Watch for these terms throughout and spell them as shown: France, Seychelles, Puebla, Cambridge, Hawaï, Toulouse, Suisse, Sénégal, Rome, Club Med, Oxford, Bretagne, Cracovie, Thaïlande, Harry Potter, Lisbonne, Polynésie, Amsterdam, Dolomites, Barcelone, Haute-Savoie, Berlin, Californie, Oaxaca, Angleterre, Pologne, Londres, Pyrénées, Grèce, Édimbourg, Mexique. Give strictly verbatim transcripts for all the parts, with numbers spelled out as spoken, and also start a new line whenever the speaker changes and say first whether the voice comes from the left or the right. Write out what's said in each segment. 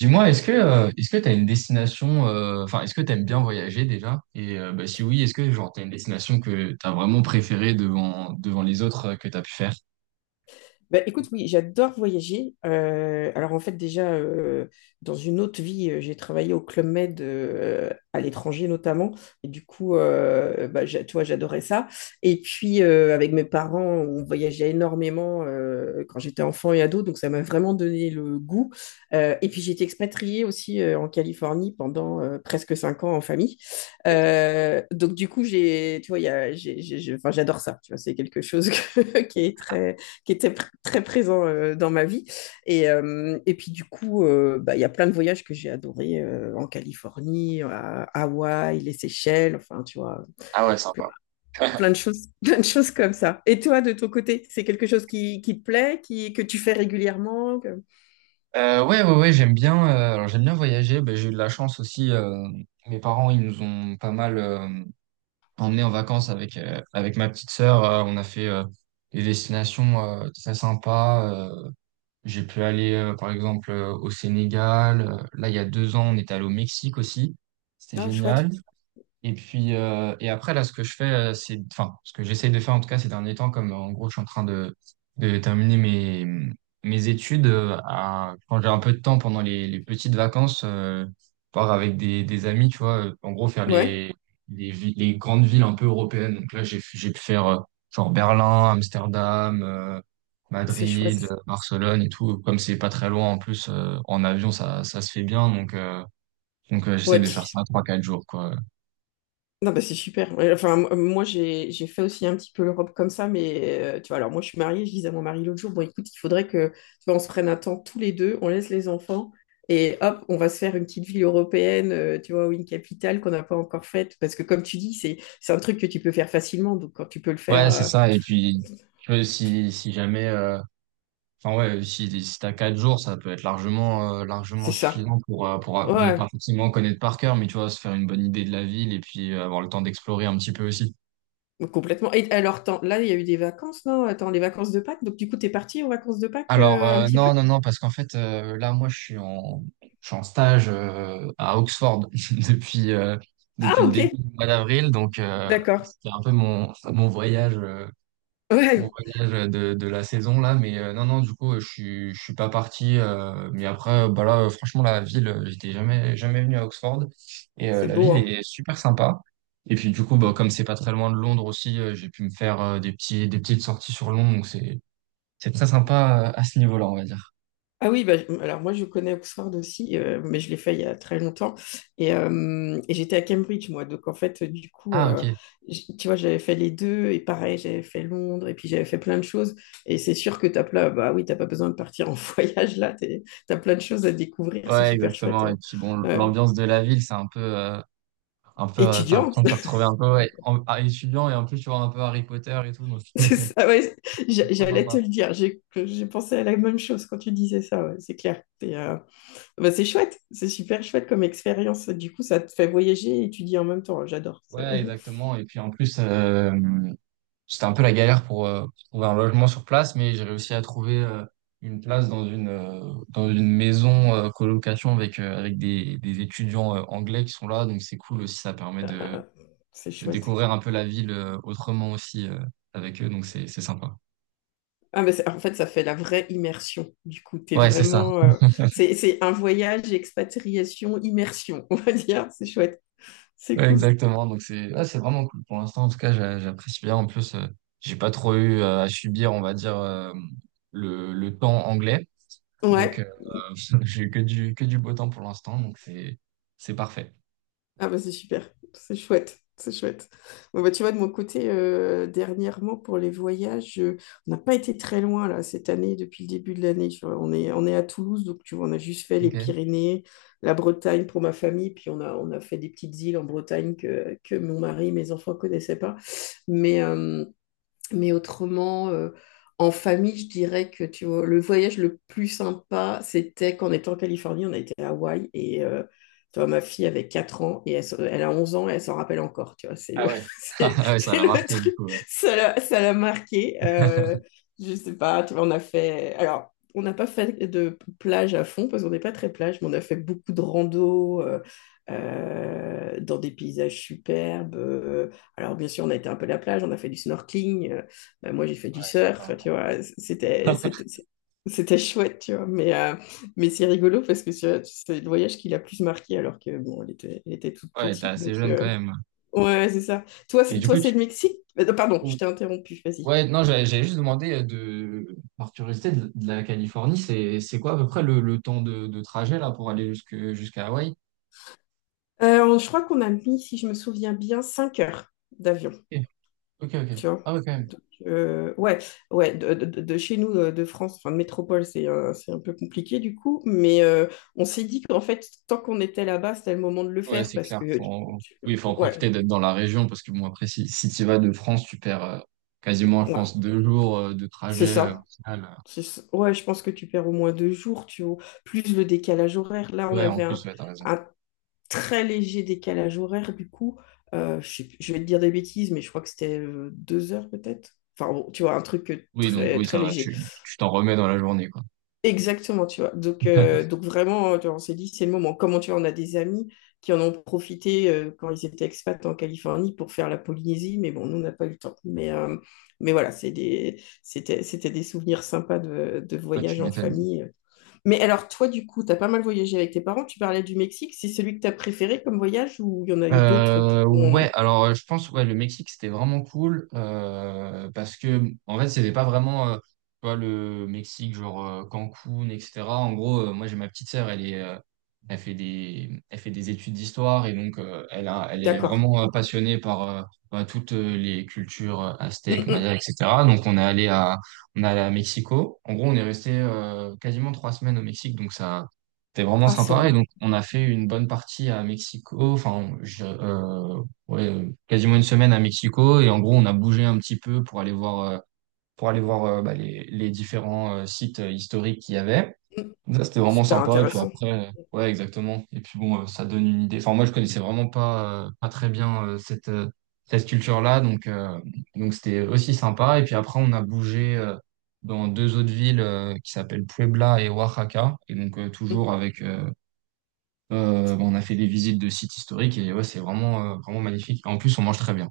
right: Dis-moi, est-ce que euh, est-ce que tu as une destination, euh, enfin, est-ce que tu aimes bien voyager déjà? Et euh, bah, si oui, est-ce que genre, tu as une destination que tu as vraiment préférée devant, devant les autres euh, que tu as pu faire?
left: Bah, écoute, oui, j'adore voyager. Euh, alors en fait, déjà, euh, dans une autre vie, euh, j'ai travaillé au Club Med, euh, à l'étranger notamment. Et du coup, euh, bah, j'a- tu vois, j'adorais ça. Et puis, euh, avec mes parents, on voyageait énormément, euh, quand j'étais enfant et ado. Donc, ça m'a vraiment donné le goût. Euh, et puis, j'ai été expatriée aussi, euh, en Californie pendant, euh, presque cinq ans en famille. Euh, donc, du coup, j'ai, tu vois, il y a- j'ai- j'ai- j'ai- enfin, j'adore ça. Tu vois, c'est quelque chose que- qui est très qui était pr- très présent, euh, dans ma vie. Et, euh, et puis du coup, euh, bah, il y a plein de voyages que j'ai adorés, euh, en Californie, à Hawaï, les Seychelles, enfin, tu vois,
right: Ah ouais,
left: plein,
right: sympa.
left: plein de choses, plein de choses comme ça. Et toi, de ton côté, c'est quelque chose qui, qui te plaît, qui, que tu fais régulièrement que-
right: Euh, ouais, ouais, ouais, j'aime bien, euh, alors j'aime bien voyager. Ben, j'ai eu de la chance aussi. Euh, mes parents, ils nous ont pas mal euh, emmenés en vacances avec, euh, avec ma petite sœur. Euh, on a fait euh, des destinations euh, très sympas. euh, J'ai pu aller, euh, par exemple, euh, au Sénégal. Euh, Là, il y a deux ans, on est allé au Mexique aussi. C'était
left: Ah,
right: génial.
left: chouette.
right: Et puis, euh, et après, là, ce que je fais, euh, c'est, enfin, ce que j'essaye de faire, en tout cas, ces derniers temps, comme euh, en gros, je suis en train de, de terminer mes, mes études, euh, à- quand j'ai un peu de temps pendant les, les petites vacances, euh, part avec des, des amis, tu vois, euh, en gros, faire
left: Ouais,
right: les, les, vi- les grandes villes un peu européennes. Donc là, j'ai, j'ai pu faire, euh, genre Berlin, Amsterdam, euh,
left: c'est
right: Madrid,
left: chouette.
right: euh, Barcelone et tout. Comme c'est pas très loin, en plus, euh, en avion, ça, ça se fait bien. Donc, euh, donc, euh, j'essaie
left: Ouais,
right: de faire ça trois, quatre jours, quoi.
left: non, bah, c'est super. Ouais, enfin, m- moi, j'ai, j'ai fait aussi un petit peu l'Europe comme ça, mais, euh, tu vois, alors moi, je suis mariée, je disais à mon mari l'autre jour, bon, écoute, il faudrait que, tu vois, on se prenne un temps tous les deux, on laisse les enfants, et hop, on va se faire une petite ville européenne, euh, tu vois, ou une capitale qu'on n'a pas encore faite, parce que comme tu dis, c'est, c'est un truc que tu peux faire facilement, donc quand tu peux le faire,
right: Ouais, c'est
left: euh,
right: ça. Et puis, tu vois, si, si jamais, euh, enfin, ouais, si, si t'as quatre jours, ça peut être largement, euh, largement
left: c'est ça.
right: suffisant pour, euh, pour, euh, bon,
left: Ouais,
right: pas forcément connaître par cœur, mais tu vois, se faire une bonne idée de la ville et puis euh, avoir le temps d'explorer un petit peu aussi.
left: complètement. Et alors, t'en- là, il y a eu des vacances, non? Attends, les vacances de Pâques, donc du coup, t'es parti aux vacances de Pâques,
right: Alors,
left: euh, un
right: euh,
left: petit peu?
right: non, non, non, parce qu'en fait, euh, là, moi, je suis en, je suis en stage euh, à Oxford depuis, euh,
left: Ah,
right: depuis le
left: ok,
right: début du mois d'avril. Donc, euh,
left: d'accord.
right: c'était un peu mon, mon voyage. euh, mon
left: Ouais,
right: voyage euh, de, de la saison là, mais euh, non, non, du coup, euh, je suis, je suis pas parti. Euh, mais après, euh, bah là, euh, franchement, la ville, euh, j'étais jamais, jamais venu à Oxford. Et euh,
left: c'est
right: la
left: beau,
right: ville
left: hein.
right: est super sympa. Et puis du coup, bah, comme c'est pas très loin de Londres aussi, euh, j'ai pu me faire euh, des petits, des petites sorties sur Londres. Donc c'est, c'est très sympa euh, à ce niveau-là, on va dire.
left: Ah oui, bah, alors moi je connais Oxford aussi, euh, mais je l'ai fait il y a très longtemps. Et, euh, et j'étais à Cambridge, moi. Donc en fait, du coup,
right: Ah
left: euh,
right: ok.
left: j- tu vois, j'avais fait les deux, et pareil, j'avais fait Londres, et puis j'avais fait plein de choses. Et c'est sûr que t'as plein, bah oui, t'as pas besoin de partir en voyage là, t'es- t'as plein de choses à découvrir, c'est
right: Ouais,
left: super chouette.
right: exactement. Et puis bon,
left: Ouais. Euh,
right: l'ambiance de la ville, c'est un peu, euh, un peu, euh, t'as
left: étudiant,
right: l'impression de te retrouver un peu ouais, en, à étudiant et en plus tu vois un peu Harry Potter et tout. Donc
left: c'est ça,
right: c'est
left: ouais, j'-
right: trop
left: j'allais te
right: sympa.
left: le dire, j'ai j'ai pensé à la même chose quand tu disais ça, ouais, c'est clair. T'es, euh, Bah, c'est chouette, c'est super chouette comme expérience. Du coup, ça te fait voyager et étudier en même temps. J'adore. C'est
right: Ouais, exactement. Et puis en plus, euh, c'était un peu la galère pour, euh, pour trouver un logement sur place, mais j'ai réussi à trouver euh, une place dans une, euh, dans une maison euh, colocation avec, euh, avec des, des étudiants euh, anglais qui sont là. Donc c'est cool aussi, ça permet de,
left: euh, c'est
right: de
left: chouette.
right: découvrir un peu la ville euh, autrement aussi euh, avec eux. Donc c'est, c'est sympa.
left: Ah, mais c'est- en fait, ça fait la vraie immersion. Du coup, t'es
right: Ouais, c'est ça.
left: vraiment. Euh, c'est c'est un voyage, expatriation, immersion, on va dire. C'est chouette. C'est
right: Ouais,
left: cool.
right: exactement. Donc c'est ouais, c'est vraiment cool pour l'instant. En tout cas, j'a- j'apprécie bien. En plus, euh, j'ai pas trop eu euh, à subir, on va dire, euh, le, le temps anglais. Donc,
left: Ouais.
right: j'ai eu que du, que du beau temps pour l'instant, donc c'est, c'est parfait.
left: Ah bah c'est super, c'est chouette, c'est chouette. Bon bah tu vois, de mon côté, euh, dernièrement pour les voyages, euh, on n'a pas été très loin là cette année, depuis le début de l'année. Tu vois, on est, on est à Toulouse, donc tu vois, on a juste fait les
right: Ok.
left: Pyrénées, la Bretagne pour ma famille, puis on a, on a fait des petites îles en Bretagne que, que mon mari, mes enfants connaissaient pas. Mais, euh, mais autrement, euh, en famille, je dirais que tu vois, le voyage le plus sympa, c'était qu'en étant en Californie, on a été à Hawaï et, euh, tu vois, ma fille avait quatre ans et elle, se- elle a onze ans et elle s'en rappelle encore, tu vois, c'est le,
right: Ah ouais.
left: c'est,
right: Ah ouais, ça
left: c'est
right: l'a
left: le
right: marqué, du
left: truc,
right: coup. Ouais,
left: ça l'a ça l'a marqué. Euh, je sais pas, tu vois, on a fait, alors, on n'a pas fait de plage à fond parce qu'on n'est pas très plage, mais on a fait beaucoup de rando, euh, euh, dans des paysages superbes. Euh, alors, bien sûr, on a été un peu à la plage, on a fait du snorkeling, euh, ben, moi, j'ai fait du surf, enfin,
right: ouais,
left: tu vois. C'était,
right: sympa.
left: c'était, c'était chouette, tu vois. Mais, euh, mais c'est rigolo parce que tu c'est le voyage qui l'a plus marqué alors que, bon, elle était, elle était toute
right: Ouais, t'es
left: petite.
right: assez
left: Donc,
right: jeune quand
left: euh,
right: même.
left: ouais, ouais, c'est ça. Toi,
right: Et
left: c'est,
right: du
left: toi,
right: coup,
left: c'est
right: tu...
left: le Mexique? Euh, Pardon, je t'ai interrompu, vas-y.
right: Ouais, non, j'avais j'avais juste demandé euh, de, par curiosité, de, de la Californie, c'est, c'est quoi à peu près le, le temps de, de trajet là pour aller jusque, jusqu'à Hawaï?
left: Euh, je crois qu'on a mis, si je me souviens bien, cinq heures d'avion.
right: Ok, ok, ok.
left: Tu vois?
right: Ah ouais, quand même.
left: Donc, euh, ouais, ouais, de, de- de chez nous, euh, de France, enfin de métropole, c'est un, c'est un peu compliqué du coup, mais, euh, on s'est dit qu'en fait, tant qu'on était là-bas, c'était le moment de le
right: Ouais,
left: faire
right: c'est
left: parce
right: clair.
left: que, tu-
right: Faut...
left: tu-
right: Oui, il faut en
left: ouais,
right: profiter d'être dans la région parce que bon, après, si, si tu vas de France, tu perds euh, quasiment, je
left: ouais,
right: pense, deux jours euh, de
left: c'est
right: trajet euh, au
left: ça.
right: final. euh,
left: C'est ça. Ouais, je pense que tu perds au moins deux jours, tu vois, plus le décalage horaire. Là, on
right: Ouais, en
left: avait
right: plus,
left: un,
right: ouais, t'as raison.
left: un très léger décalage horaire du coup. Euh, je, sais plus- je vais te dire des bêtises, mais je crois que c'était, euh, deux heures peut-être. Enfin, bon, tu vois, un truc, euh,
right: Oui, donc
left: très,
right: oui,
left: très
right: ça va,
left: léger.
right: tu tu t'en remets dans la journée, quoi.
left: Exactement, tu vois. Donc, euh, donc vraiment, tu vois, on s'est dit, c'est le moment. Comment tu vois, on a des amis qui en ont profité, euh, quand ils étaient expats en Californie pour faire la Polynésie, mais bon, nous, on n'a pas eu le temps. Mais, euh, mais voilà, c'est des, c'était, c'était des souvenirs sympas de, de
right: Ah, tu
left: voyage en
right: m'étonnes.
left: famille. Mais alors, toi, du coup, tu as pas mal voyagé avec tes parents. Tu parlais du Mexique. C'est celui que tu as préféré comme voyage ou il y en a eu d'autres qui
right: Euh,
left: ont...
right: ouais, alors euh, je pense ouais le Mexique c'était vraiment cool euh, parce que en fait c'était pas vraiment euh, tu vois, le Mexique genre euh, Cancun et cetera. En gros euh, moi j'ai ma petite sœur elle est euh, elle fait des elle fait des études d'histoire et donc euh, elle a elle est
left: D'accord.
right: vraiment euh, passionnée par euh, bah, toutes euh, les cultures euh, aztèques,
left: Mm,
right: mayas
left: mm.
right: et cetera. Donc on est allé à on est allé à Mexico. En gros on est resté euh, quasiment trois semaines au Mexique. Donc ça, c'était vraiment
left: Ah, c'est
right: sympa.
left: un-
right: Et donc, on a fait une bonne partie à Mexico. Enfin, je- euh, ouais, euh, quasiment une semaine à Mexico. Et en gros, on a bougé un petit peu pour aller voir, euh, pour aller voir euh, bah, les, les différents euh, sites euh, historiques qu'il y avait.
left: mm,
right: Ça, c'était vraiment
left: super
right: sympa. Et puis
left: intéressant.
right: après, euh, ouais, exactement. Et puis bon, euh, ça donne une idée. Enfin, moi, je connaissais vraiment pas, euh, pas très bien euh, cette, euh, cette culture-là. Donc, euh, donc c'était aussi sympa. Et puis après, on a bougé euh, dans deux autres villes euh, qui s'appellent Puebla et Oaxaca. Et donc, euh,
left: Mm.
right: toujours avec, euh, euh, on a fait des visites de sites historiques et ouais, c'est vraiment, euh, vraiment magnifique. En plus, on mange très bien.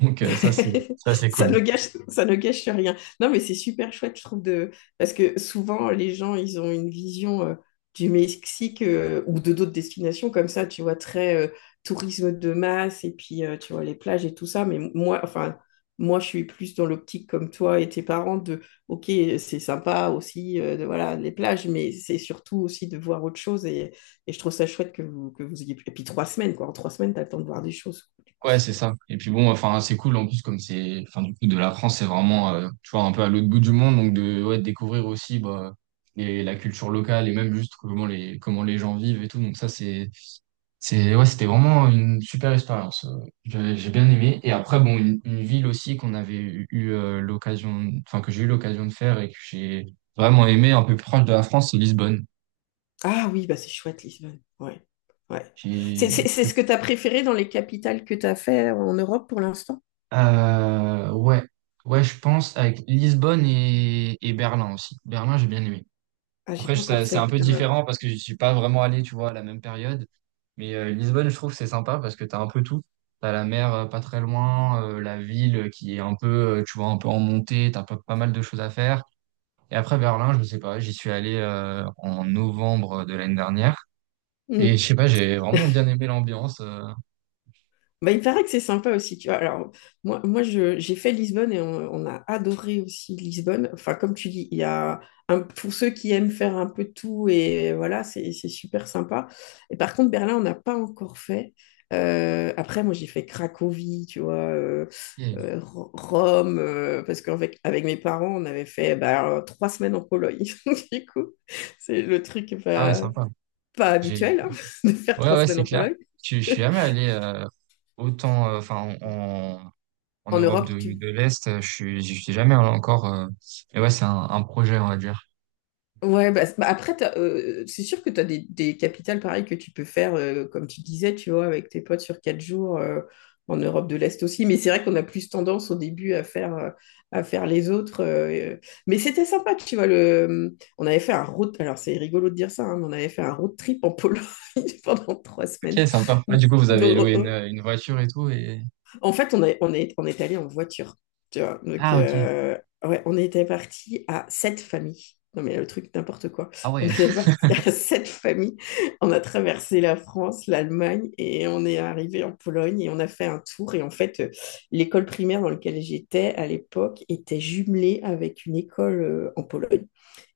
right: Donc euh, ça, c'est ça, c'est
left: ça
right: cool.
left: ne gâche, ça ne gâche rien. Non, mais c'est super chouette, je trouve, de... parce que souvent, les gens, ils ont une vision, euh, du Mexique, euh, ou de d'autres destinations comme ça, tu vois, très, euh, tourisme de masse et puis, euh, tu vois, les plages et tout ça. Mais moi, enfin, moi, je suis plus dans l'optique comme toi et tes parents de, ok, c'est sympa aussi, euh, de, voilà, les plages, mais c'est surtout aussi de voir autre chose. Et, et je trouve ça chouette que vous, que vous, ayez... pu- Et puis, trois semaines, quoi. En trois semaines, t'attends de voir des choses. Du coup,
right: Ouais,
left: c'est...
right: c'est ça. Et puis bon, enfin, c'est cool en plus comme c'est, enfin, du coup, de la France, c'est vraiment, euh, tu vois, un peu à l'autre bout du monde, donc de, ouais, de découvrir aussi bah, les- la culture locale et même juste comment les, comment les gens vivent et tout. Donc ça, c'est C'est, ouais, c'était vraiment une super expérience. Euh, J'ai j'ai bien aimé. Et après, bon, une, une ville aussi qu'on avait eu, eu, euh, l'occasion, enfin, que j'ai eu l'occasion de faire et que j'ai vraiment aimé, un peu plus proche de la France, c'est Lisbonne.
left: Ah oui, bah c'est chouette, Lisbonne. Ouais. Ouais. C'est
right: J'ai-
left: c'est- c'est ce que tu as préféré dans les capitales que tu as fait en Europe pour l'instant?
right: Euh, ouais, ouais, je pense avec Lisbonne et, et Berlin aussi. Berlin, j'ai bien aimé.
left: Ah, j'ai
right: Après,
left: pas
right: je-
left: encore
right: ça- c'est
left: fait.
right: un peu
left: euh,
right: différent parce que je suis pas vraiment allé, tu vois, à la même période. Mais euh, Lisbonne, je trouve que c'est sympa parce que tu as un peu tout. Tu as la mer euh, pas très loin, euh, la ville qui est un peu, euh, tu vois, un peu en montée, tu as pas, pas mal de choses à faire. Et après, Berlin, je sais pas, j'y suis allé euh, en novembre de l'année dernière. Et je sais pas, j'ai vraiment bien aimé l'ambiance. euh.
left: Bah, il paraît que c'est sympa aussi, tu vois. Alors, moi, moi je, j'ai fait Lisbonne et on, on a adoré aussi Lisbonne. Enfin, comme tu dis, il y a un- pour ceux qui aiment faire un peu de tout et voilà, c'est, c'est super sympa. Et par contre, Berlin, on n'a pas encore fait. Euh, après, moi, j'ai fait Cracovie, tu vois, euh,
right: Et-
left: euh, Ro- Rome, euh, parce qu'avec avec mes parents, on avait fait bah, trois semaines en Pologne. Du coup, c'est le truc
right: Ah ouais,
left: pas,
right: sympa.
left: pas
right: J'ai...
left: habituel, hein, de faire
right: Ouais,
left: trois
right: ouais,
left: semaines
right: c'est
left: en
right: clair.
left: Pologne.
right: Je, je suis jamais allé euh, autant, euh, enfin, en
left: En
right: Europe de,
left: Europe, tu
right: de l'Est. euh, Je suis, j'y suis jamais allé encore. Euh, mais ouais, c'est un, un projet, on va dire.
left: Ouais, bah, c'est- bah, après, t'as, euh, c'est sûr que tu as des, des capitales pareilles que tu peux faire, euh, comme tu disais, tu vois, avec tes potes sur quatre jours, euh, en Europe de l'Est aussi. Mais c'est vrai qu'on a plus tendance au début à faire, euh, à faire les autres. euh, euh. Mais c'était sympa, tu vois. Le... euh, On avait fait un road... Alors, c'est rigolo de dire ça, hein, mais on avait fait un road trip en Pologne pendant trois semaines.
right: Ok, sympa. Ah, du coup, vous
left: Donc,
right: avez
left: oh,
right: loué une,
left: oh,
right: une voiture et tout et...
left: en fait, on, est, on, est, on est allé en voiture, tu vois. Donc,
right: Ah, ok.
left: euh, ouais, on était parti à sept familles. Non, mais le truc, n'importe quoi.
right: Ah
left: On
right: ouais.
left: était parti à sept familles. On a traversé la France, l'Allemagne et on est arrivé en Pologne et on a fait un tour. Et en fait, euh, l'école primaire dans laquelle j'étais à l'époque était jumelée avec une école, euh, en Pologne.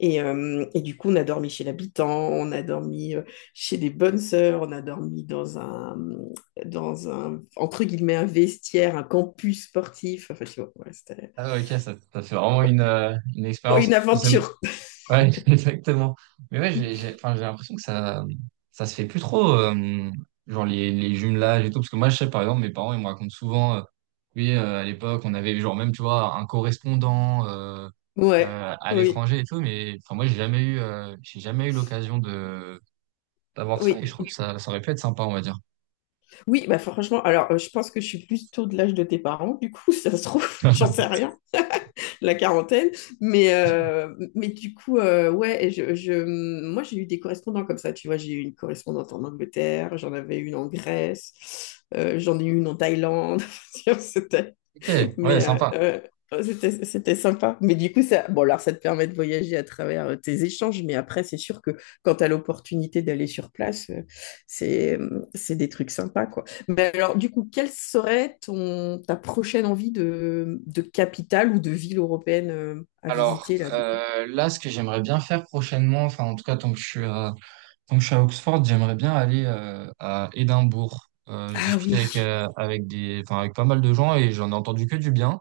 left: Et, euh, et du coup, on a dormi chez l'habitant, on a dormi, euh, chez des bonnes sœurs, on a dormi dans un, dans un, entre guillemets, un vestiaire, un campus sportif. Enfin, je sais pas, ouais, c'était
right: Ah ouais, ok, ça, ça fait vraiment une, euh, une
left: oh,
right: expérience.
left: une aventure.
right: Ouais, exactement. Mais ouais, j'ai, j'ai, enfin, j'ai l'impression que ça, ça se fait plus trop, euh, genre les, les jumelages et tout. Parce que moi, je sais, par exemple, mes parents, ils me racontent souvent, euh, oui, euh, à l'époque, on avait genre même, tu vois, un correspondant euh,
left: Ouais,
right: euh, à
left: oui.
right: l'étranger et tout. Mais enfin, moi, j'ai jamais eu, euh, j'ai jamais eu l'occasion de d'avoir
left: Oui,
right: ça. Et je trouve que ça, ça aurait pu être sympa, on va dire.
left: oui, bah franchement, alors, euh, je pense que je suis plus tôt de l'âge de tes parents, du coup, ça se trouve, j'en sais rien, la quarantaine, mais, euh, mais du coup, euh, ouais, je, je- moi j'ai eu des correspondants comme ça, tu vois, j'ai eu une correspondante en Angleterre, j'en avais une en Grèce, euh, j'en ai eu une en Thaïlande, c'était
right: Ok, ouais,
left: Mais,
right: sympa.
left: euh, euh, oh, c'était, c'était sympa. Mais du coup, ça, bon, alors ça te permet de voyager à travers, euh, tes échanges, mais après, c'est sûr que quand tu as l'opportunité d'aller sur place, euh, c'est, euh, c'est des trucs sympas, quoi. Mais alors, du coup, quelle serait ton, ta prochaine envie de, de capitale ou de ville européenne, euh, à
right: Alors,
left: visiter, là, du coup?
right: euh, là, ce que j'aimerais bien faire prochainement, enfin, en tout cas, tant que je suis à... Donc je suis à Oxford, j'aimerais bien aller euh, à Édimbourg. Euh, je
left: Ah
right: discutais
left: oui.
right: avec, euh, avec des, enfin, avec pas mal de gens et j'en ai entendu que du bien.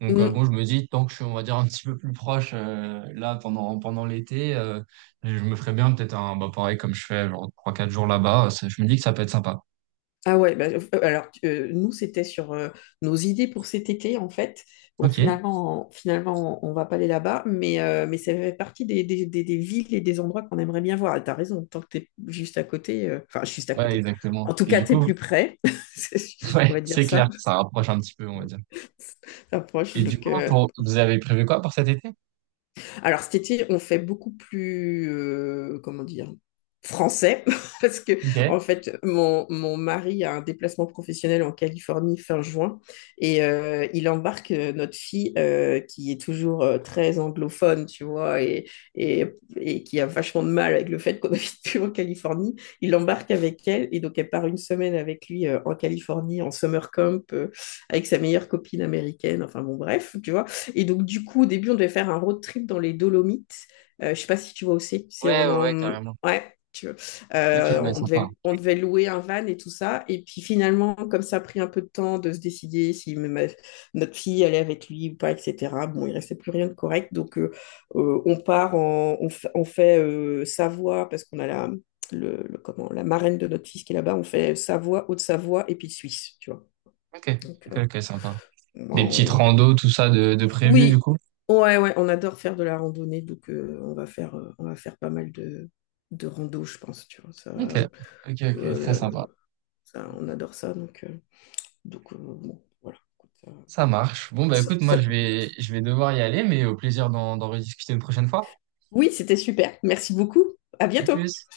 right: Donc euh, bon, je me dis, tant que je suis, on va dire, un petit peu plus proche euh, là pendant, pendant l'été, euh, je me ferais bien peut-être un, bah, pareil comme je fais, genre trois quatre jours là-bas. euh, Ça... Je me dis que ça peut être sympa.
left: Ah ouais, bah, euh, alors, euh, nous c'était sur, euh, nos idées pour cet été en fait. Bon
right: Ok.
left: finalement, finalement on va pas aller là-bas, mais, euh, mais ça fait partie des, des- des- des villes et des endroits qu'on aimerait bien voir. Et t'as raison, tant que t'es juste à côté, euh, enfin juste à
right: Ouais,
left: côté.
right: exactement.
left: En tout
right: Et
left: cas,
right: du
left: t'es
right: coup,
left: plus près, C'est- on
right: ouais,
left: va dire
right: c'est clair,
left: ça,
right: ça rapproche un petit peu, on va dire.
left: t'approches.
right: Et du
left: Donc,
right: coup,
left: euh,
right: pour, vous avez prévu quoi pour cet été?
left: alors cet été, on fait beaucoup plus, euh, comment dire, français, parce que
right: Ok. Ouais,
left: en fait, mon, mon mari a un déplacement professionnel en Californie fin juin et, euh, il embarque, euh, notre fille, euh, qui est toujours, euh, très anglophone, tu vois, et, et, et qui a vachement de mal avec le fait qu'on habite plus en Californie. Il l'embarque avec elle et donc elle part une semaine avec lui, euh, en Californie, en summer camp, euh, avec sa meilleure copine américaine, enfin bon, bref, tu vois. Et donc, du coup, au début, on devait faire un road trip dans les Dolomites. Euh, je ne sais pas si tu vois aussi. C'est
right: ouais,
left: en,
right: ouais,
left: en-
right: carrément.
left: Ouais, tu vois.
right: Ok,
left: Euh,
right: ouais,
left: on
right: sympa.
left: devait, on devait louer un van et tout ça. Et puis finalement, comme ça a pris un peu de temps de se décider si ma- notre fille allait avec lui ou pas, et cetera. Bon, il restait plus rien de correct. Donc, euh, euh, on part en... On, fa- on fait, euh, Savoie parce qu'on a la... Le, le- comment, la marraine de notre fils qui est là-bas, on fait Savoie, Haute-Savoie et puis Suisse, tu vois.
right: Ok,
left: Donc,
right: ok,
left: euh,
right: ok, sympa. Des petites
left: on,
right: randos, tout ça de, de prévu du
left: oui,
right: coup?
left: ouais, ouais, on adore faire de la randonnée, donc, euh, on va faire, euh, on va faire pas mal de, de rando, je pense, tu vois. Ça,
right: Ok,
left: euh,
right: ok, ok, très sympa.
left: le- ça, on adore ça, donc, euh, donc, euh, bon, voilà. Écoute,
right: Ça marche. Bon, bah
left: ça-
right: écoute, moi
left: ça- ça-
right: je vais, je vais devoir y aller, mais au plaisir d'en d'en rediscuter une prochaine fois.
left: oui, c'était super. Merci beaucoup. À
right: À
left: bientôt.
right: plus.